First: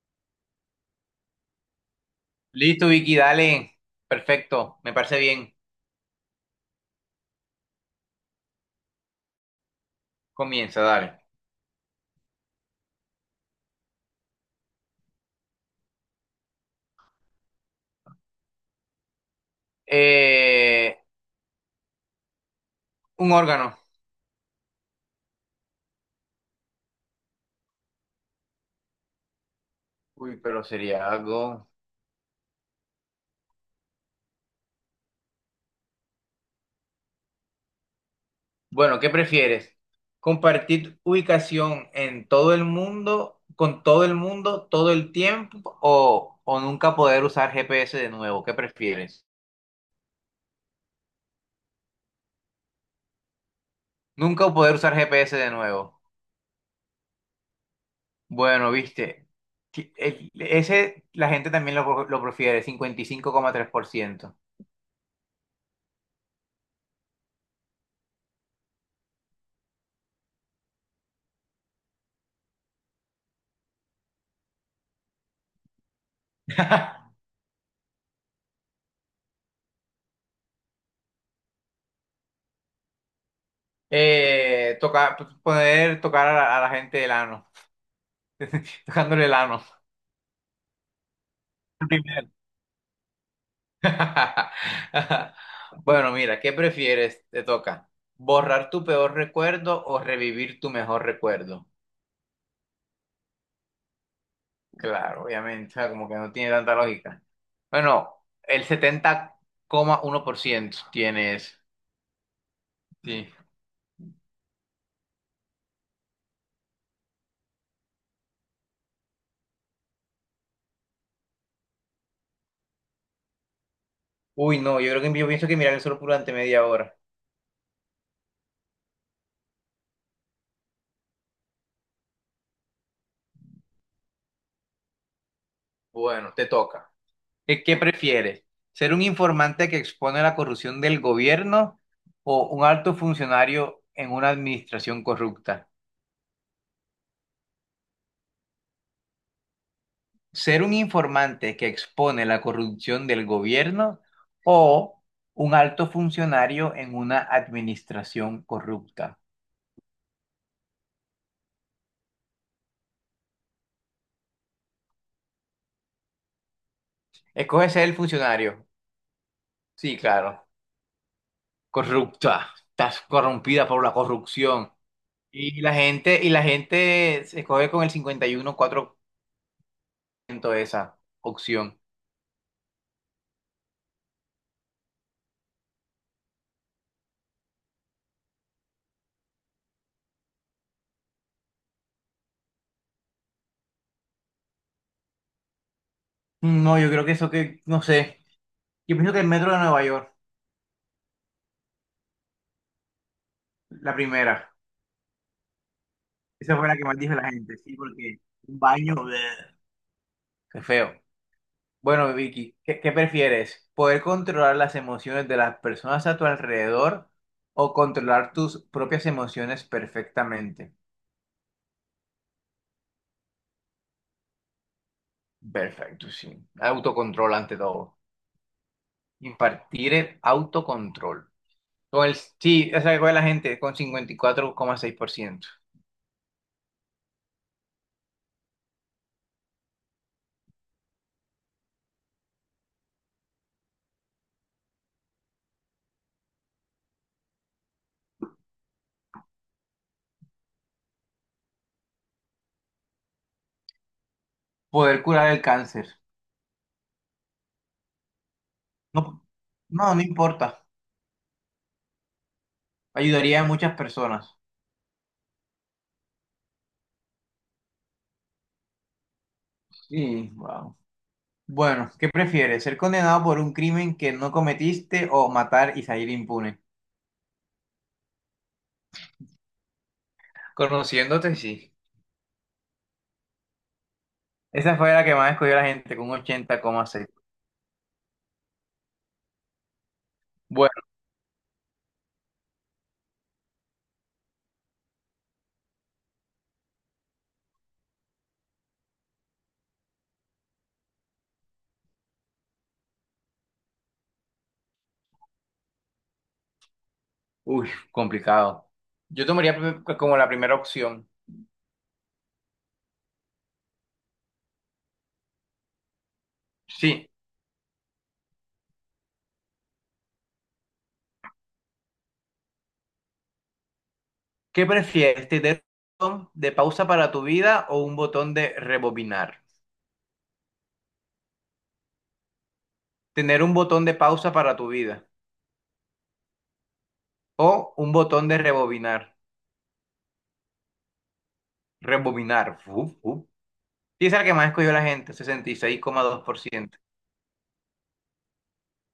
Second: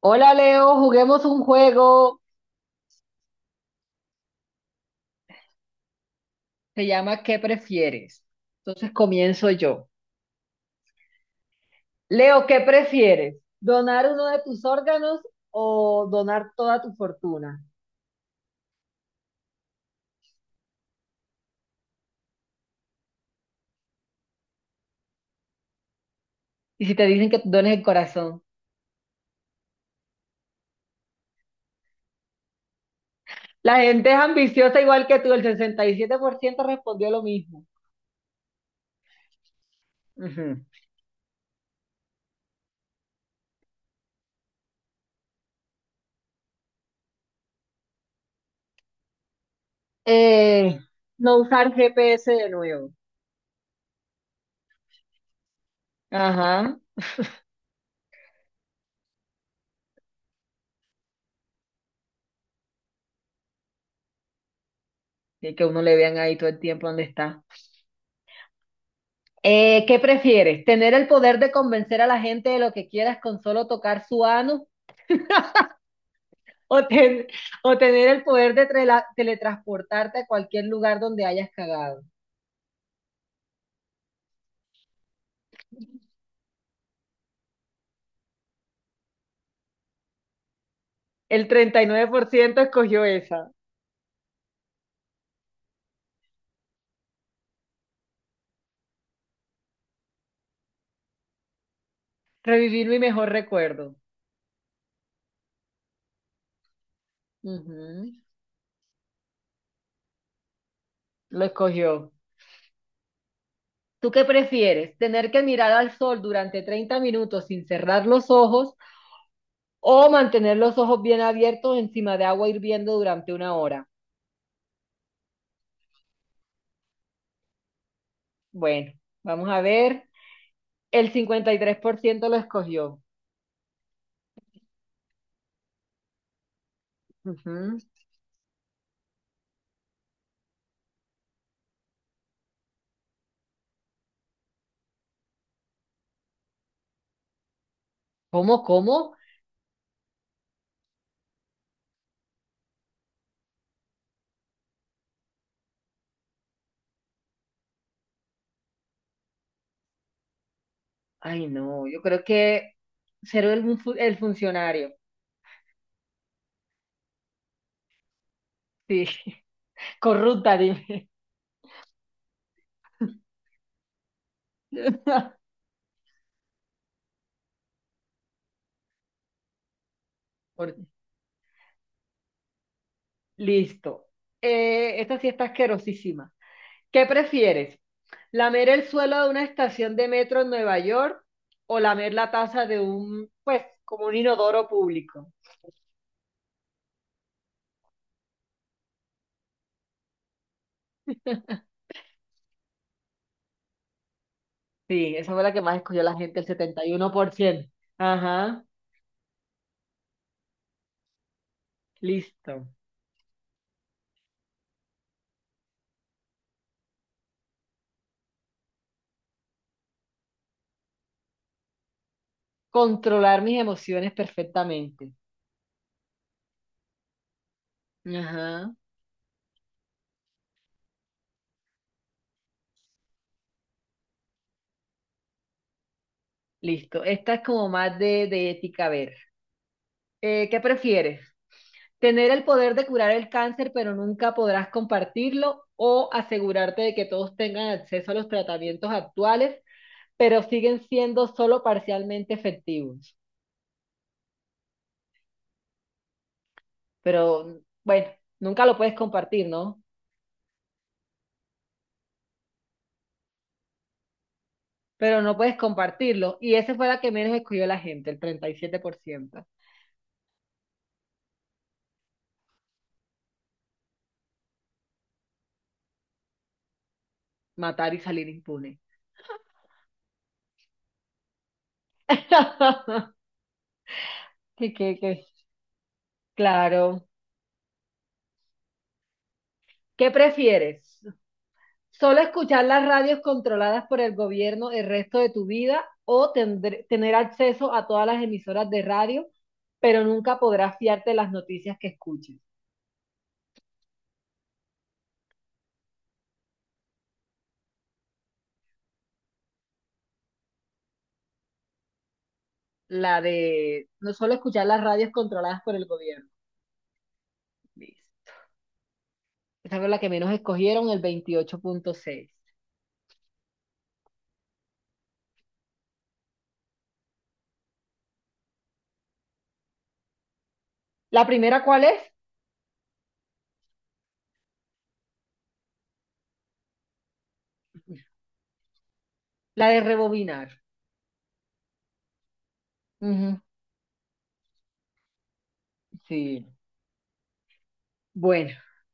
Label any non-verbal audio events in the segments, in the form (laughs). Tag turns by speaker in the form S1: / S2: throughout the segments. S1: Hola Leo, juguemos un juego.
S2: Listo, Vicky, dale. Perfecto, me parece bien.
S1: Se llama ¿qué prefieres? Entonces comienzo yo.
S2: Comienza, dale.
S1: Leo, ¿qué prefieres? ¿Donar uno de tus órganos o donar toda tu fortuna?
S2: Eh, un órgano.
S1: Y si te dicen que dones el corazón.
S2: Uy, pero sería algo.
S1: La gente es ambiciosa igual que tú, el 67% respondió lo mismo.
S2: Bueno, ¿qué prefieres?
S1: Ujú.
S2: ¿Compartir ubicación en todo el mundo, con todo el mundo, todo el tiempo, o nunca poder usar GPS de nuevo? ¿Qué prefieres?
S1: Eh, no usar GPS de nuevo.
S2: Nunca poder usar GPS de nuevo.
S1: Ajá.
S2: Bueno, viste, ese la gente también lo prefiere. 55,3%.
S1: Y que uno le vean ahí todo el tiempo dónde está. ¿Qué prefieres? ¿Tener el poder de convencer a la gente de lo que quieras con solo tocar su ano? (laughs) ¿O,
S2: (laughs)
S1: ten- ¿O tener el poder de teletransportarte a cualquier lugar donde hayas cagado?
S2: Tocar, poder tocar a la gente el ano, (laughs) tocándole el ano.
S1: El
S2: Primero.
S1: 39% escogió esa.
S2: (laughs) Bueno, mira, ¿qué prefieres? Te toca. ¿Borrar tu peor recuerdo o revivir tu mejor recuerdo?
S1: Revivir mi mejor recuerdo.
S2: Claro, obviamente, o sea, como que no tiene tanta lógica.
S1: Ujú.
S2: Bueno, el 70,1%
S1: Lo
S2: tienes.
S1: escogió.
S2: Sí.
S1: ¿Tú qué prefieres? ¿Tener que mirar al sol durante 30 minutos sin cerrar los ojos o mantener los ojos bien abiertos encima de agua hirviendo durante una hora?
S2: Uy, no, yo creo que yo pienso que mirar el sol durante media hora.
S1: Bueno, vamos a ver. El 53% lo escogió.
S2: Bueno, te toca. ¿Qué
S1: Ujú.
S2: prefieres? ¿Ser un informante que expone la corrupción del gobierno o un alto funcionario en una administración corrupta?
S1: ¿Cómo, cómo?
S2: ¿Ser un informante que expone la corrupción del gobierno o un alto funcionario en una administración corrupta?
S1: Ay, no, yo creo que ser el funcionario.
S2: Escoge ser el funcionario.
S1: Sí, (laughs)
S2: Sí, claro.
S1: corrupta, dime.
S2: Corrupta. Estás corrompida por la corrupción.
S1: (laughs)
S2: Y la gente se escoge con el
S1: Por-
S2: 51,4% esa opción.
S1: Listo. Esta sí está asquerosísima. ¿Qué prefieres? ¿Lamer el suelo de una estación de metro en Nueva York o lamer la taza de un, pues, como un inodoro público?
S2: No, yo creo que eso que, no sé. Yo pienso que el metro de Nueva York, la primera.
S1: Sí, esa fue la que más escogió la gente, el
S2: Esa fue la
S1: setenta
S2: que
S1: y
S2: más
S1: uno
S2: dijo la
S1: por
S2: gente,
S1: ciento
S2: sí, porque un
S1: Ajá,
S2: baño, bleh, qué feo. Bueno, Vicky,
S1: listo.
S2: ¿qué, qué prefieres? ¿Poder controlar las emociones de las personas a tu alrededor o controlar tus propias emociones perfectamente?
S1: Controlar mis emociones perfectamente.
S2: Perfecto, sí. Autocontrol ante todo.
S1: Ajá.
S2: Impartir el autocontrol. Con el, sí, esa que fue la gente con 54,6%.
S1: Listo. Esta es como más de ética. A ver, ¿qué prefieres? ¿Tener el poder de curar el cáncer, pero nunca podrás compartirlo? ¿O asegurarte de que todos tengan acceso a los tratamientos actuales, pero siguen siendo solo parcialmente efectivos?
S2: Poder curar el cáncer.
S1: Pero bueno, nunca lo puedes
S2: No,
S1: compartir, ¿no?
S2: no, no importa. Ayudaría a muchas personas.
S1: Pero no puedes compartirlo. Y esa fue la que menos escogió la gente, el 37%.
S2: Sí, wow. Bueno, ¿qué prefieres? ¿Ser condenado por un crimen que no cometiste o matar y salir impune?
S1: Matar y salir impune.
S2: Conociéndote, sí.
S1: (laughs) ¿Qué,
S2: Esa fue
S1: qué,
S2: la que
S1: qué?
S2: más escogió la gente, con un ochenta coma
S1: Claro.
S2: seis
S1: ¿Qué
S2: Bueno,
S1: prefieres? ¿Solo escuchar las radios controladas por el gobierno el resto de tu vida o tener acceso a todas las emisoras de radio, pero nunca podrás fiarte de las noticias que escuches?
S2: uy, complicado. Yo tomaría como la primera opción.
S1: La de no solo escuchar las radios controladas por el gobierno.
S2: Sí.
S1: Liz. Esa fue la que menos escogieron, el 28.6.
S2: ¿Qué prefieres? ¿Tener un botón de pausa para tu vida o un botón de rebobinar?
S1: ¿La primera cuál es?
S2: Tener un botón de pausa para tu vida o un botón de rebobinar.
S1: La de rebobinar.
S2: Rebobinar. Uf, uf.
S1: Ujú.
S2: Sí, es el que más escogió la gente,
S1: Sí.
S2: 66,2%.
S1: Bueno,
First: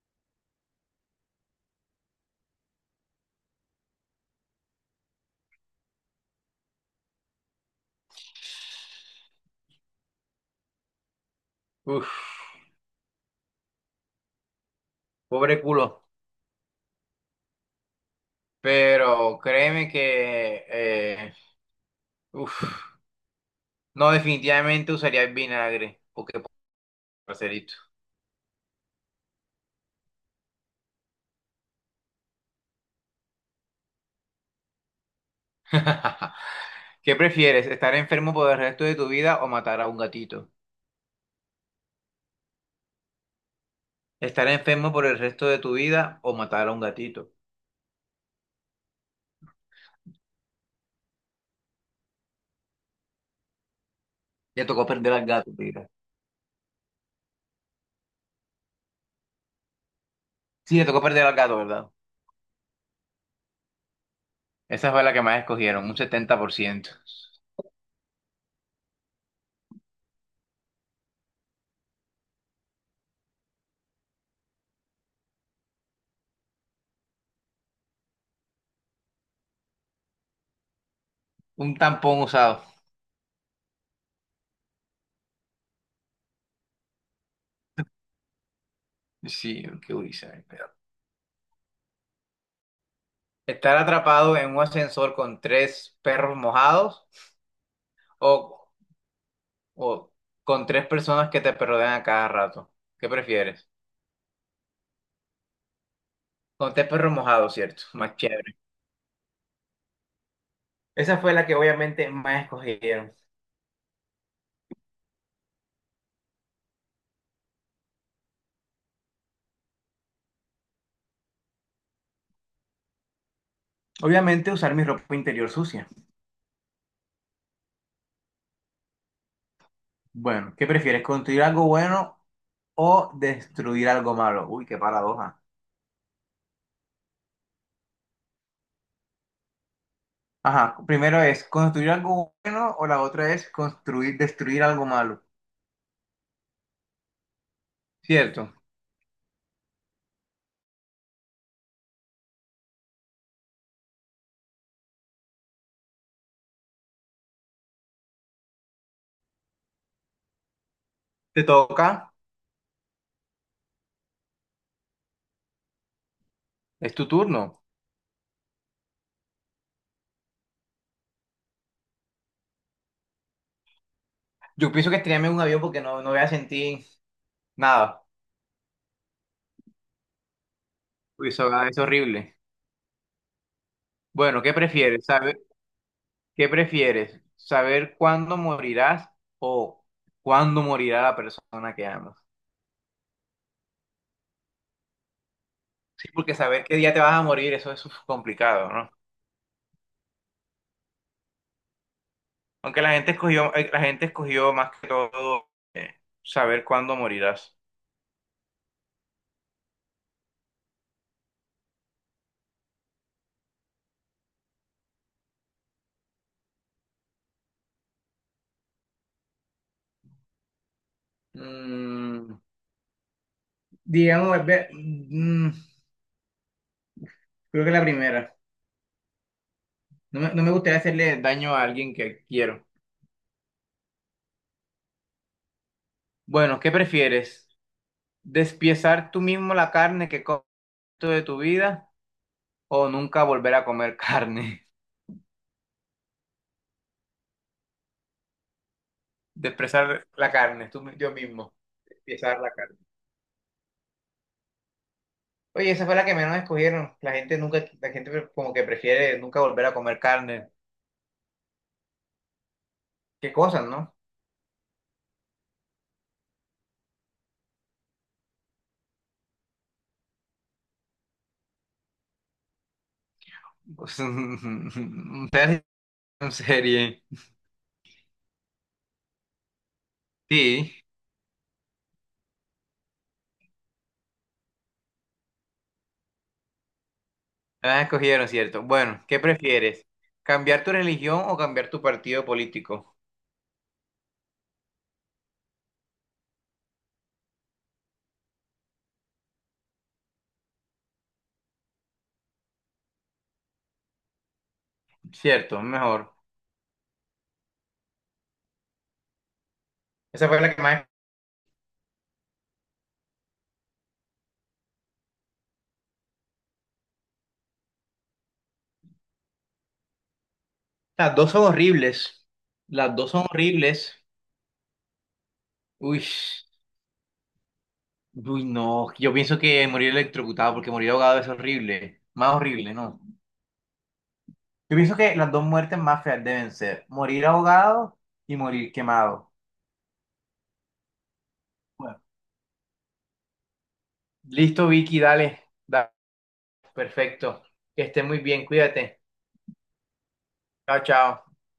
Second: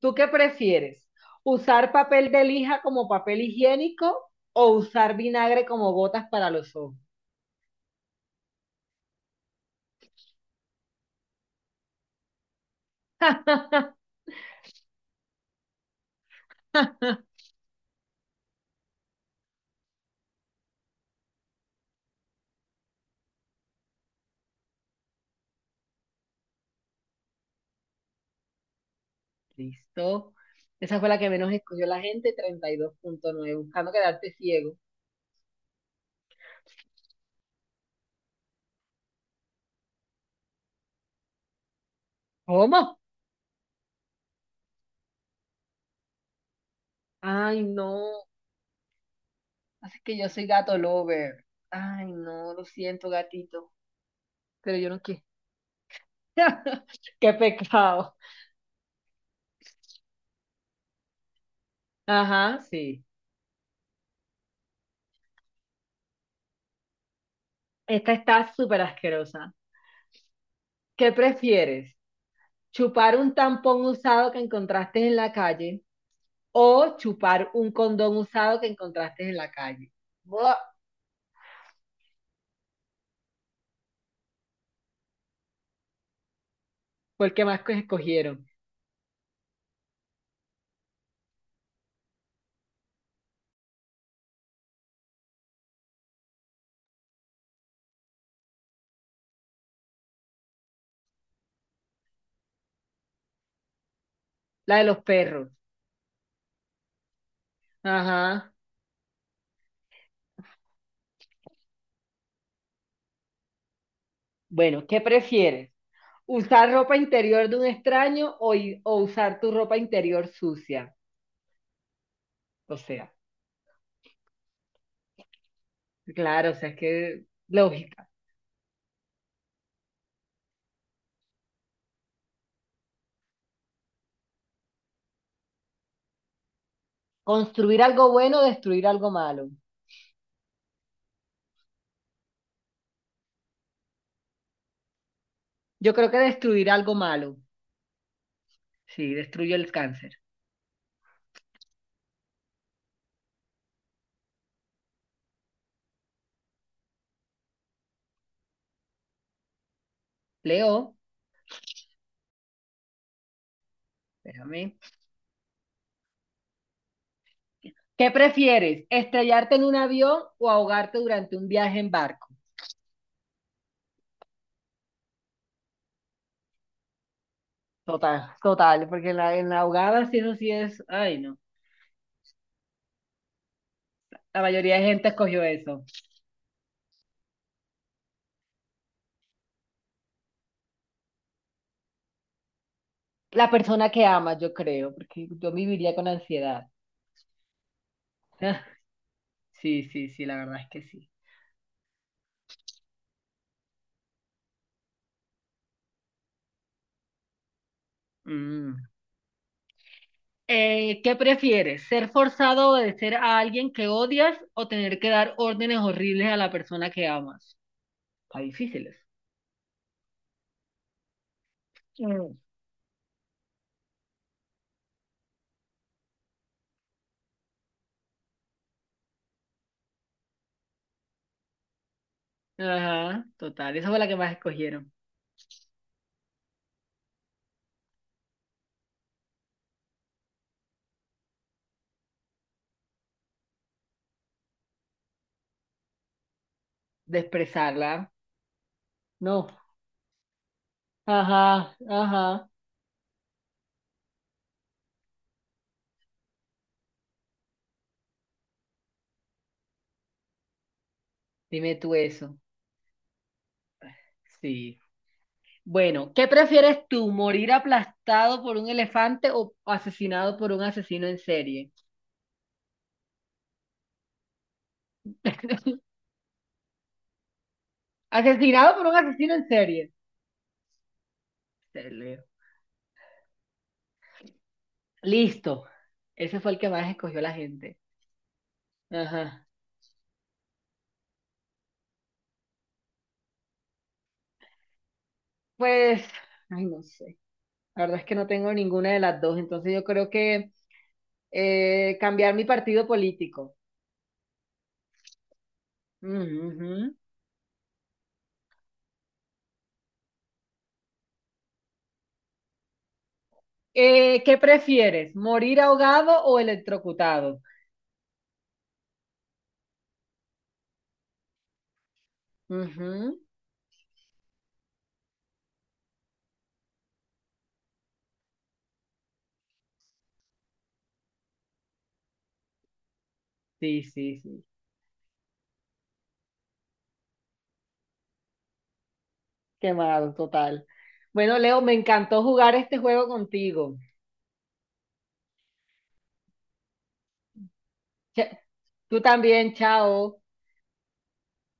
S1: ¿tú qué prefieres? ¿Usar papel de lija como papel higiénico o usar vinagre como botas para los ojos?
S2: Uf, pobre culo. Pero créeme que, uf, no, definitivamente usaría el vinagre. Porque, parcerito.
S1: Listo. Esa fue la que menos escogió la gente, 32.9, buscando quedarte ciego.
S2: (laughs) ¿Qué prefieres, estar enfermo por el resto de tu vida o matar a un gatito?
S1: ¿Cómo?
S2: Estar enfermo por el resto de tu vida o matar a un gatito.
S1: Ay, no. Así que yo soy gato lover. Ay, no, lo siento, gatito.
S2: Ya
S1: Pero
S2: tocó
S1: yo no
S2: perder
S1: quiero.
S2: al gato, mira.
S1: (laughs) Qué pecado.
S2: Sí, le tocó perder al gato, ¿verdad?
S1: Ajá, sí.
S2: Esa fue la que más escogieron, un 70%.
S1: Esta está súper asquerosa. ¿Qué prefieres? Chupar un tampón usado que encontraste en la calle o chupar un condón usado que encontraste en la calle. Buah.
S2: Un tampón usado.
S1: ¿Por qué más que escogieron?
S2: Sí, qué duriza. Estar atrapado en un ascensor con tres perros mojados o, o con tres personas que te rodean a cada rato. ¿Qué prefieres?
S1: La de los perros.
S2: Con tres perros mojados, ¿cierto? Más
S1: Ajá.
S2: chévere. Esa fue la que obviamente más escogieron.
S1: Bueno, ¿qué prefieres? ¿Usar ropa interior de un extraño o usar tu ropa interior sucia? O sea,
S2: Obviamente usar mi ropa interior sucia.
S1: claro, o sea, es que lógica.
S2: Bueno, ¿qué prefieres? ¿Construir algo bueno o destruir algo malo? Uy, qué paradoja.
S1: ¿Construir algo bueno o destruir algo malo?
S2: Ajá, primero es construir algo bueno o la otra es destruir algo malo.
S1: Yo creo que destruir algo malo.
S2: Cierto.
S1: Sí, destruye el cáncer. Leo,
S2: Te toca,
S1: espérame.
S2: es tu turno.
S1: ¿Qué prefieres? ¿Estrellarte en un avión o ahogarte durante un viaje en barco?
S2: Yo pienso que estrellarme en un avión porque no, no voy a sentir nada.
S1: Total, total, porque en la ahogada sí, eso sí es, ay
S2: Uy,
S1: no,
S2: eso es horrible.
S1: la
S2: Bueno, ¿qué
S1: mayoría de gente
S2: prefieres?
S1: escogió
S2: Saber?
S1: eso.
S2: ¿Qué prefieres? ¿Saber cuándo morirás o cuándo morirá la persona que amas?
S1: La persona que ama, yo creo, porque yo viviría con
S2: Sí, porque
S1: ansiedad.
S2: saber qué día te vas a morir, eso es complicado,
S1: (laughs)
S2: ¿no?
S1: Sí, sí, sí, la verdad es que sí.
S2: Aunque la gente escogió más que todo eh, saber cuándo morirás.
S1: Mm. ¿Qué prefieres? ¿Ser forzado a obedecer a alguien que odias o tener que dar órdenes horribles a la persona que amas? Está difíciles. Mm.
S2: Mm, digamos, creo que la primera. No me gustaría hacerle daño a alguien que quiero.
S1: Ajá, total, esa fue la que más escogieron.
S2: Bueno, ¿qué prefieres? ¿Despiezar tú mismo la carne que comes de tu vida o nunca volver a comer carne?
S1: Desprezarla.
S2: (laughs)
S1: No,
S2: Desprezar la carne, tú, yo mismo.
S1: ajá,
S2: Despiezar
S1: ajá.
S2: la carne. Oye, esa fue la que menos escogieron. La gente como que prefiere nunca volver a comer carne.
S1: Dime tú eso.
S2: Qué cosas, ¿no?
S1: Sí. Bueno, ¿qué prefieres tú, morir aplastado por un elefante o asesinado por un asesino en serie?
S2: Pues, un (laughs) serie.
S1: Asesinado por un asesino en serie.
S2: Sí,
S1: Te leo. Listo. Ese fue el que más escogió la gente.
S2: la escogieron, ¿cierto? Bueno, ¿qué
S1: Ajá.
S2: prefieres? ¿Cambiar tu religión o cambiar tu partido político?
S1: Pues, ay, no sé. La verdad es que no tengo ninguna de las dos, entonces yo creo que cambiar mi partido político.
S2: Cierto, mejor.
S1: Ujú. Ujú.
S2: Esa fue la que más.
S1: ¿Qué prefieres, morir ahogado o electrocutado?
S2: Las dos son horribles. Las dos
S1: Ujú.
S2: son horribles. Uy, uy, no. Yo pienso que morir electrocutado, porque morir ahogado es horrible. Más horrible, ¿no?
S1: Sí, sí, sí.
S2: Yo pienso que las dos muertes más feas deben ser morir ahogado y morir quemado.
S1: Quemado, total. Bueno, Leo, me
S2: Bueno,
S1: encantó jugar este juego contigo.
S2: listo, Vicky, dale. Dale. Perfecto. Que esté muy
S1: Cha-
S2: bien,
S1: Tú
S2: cuídate.
S1: también, chao.
S2: Chao, chao.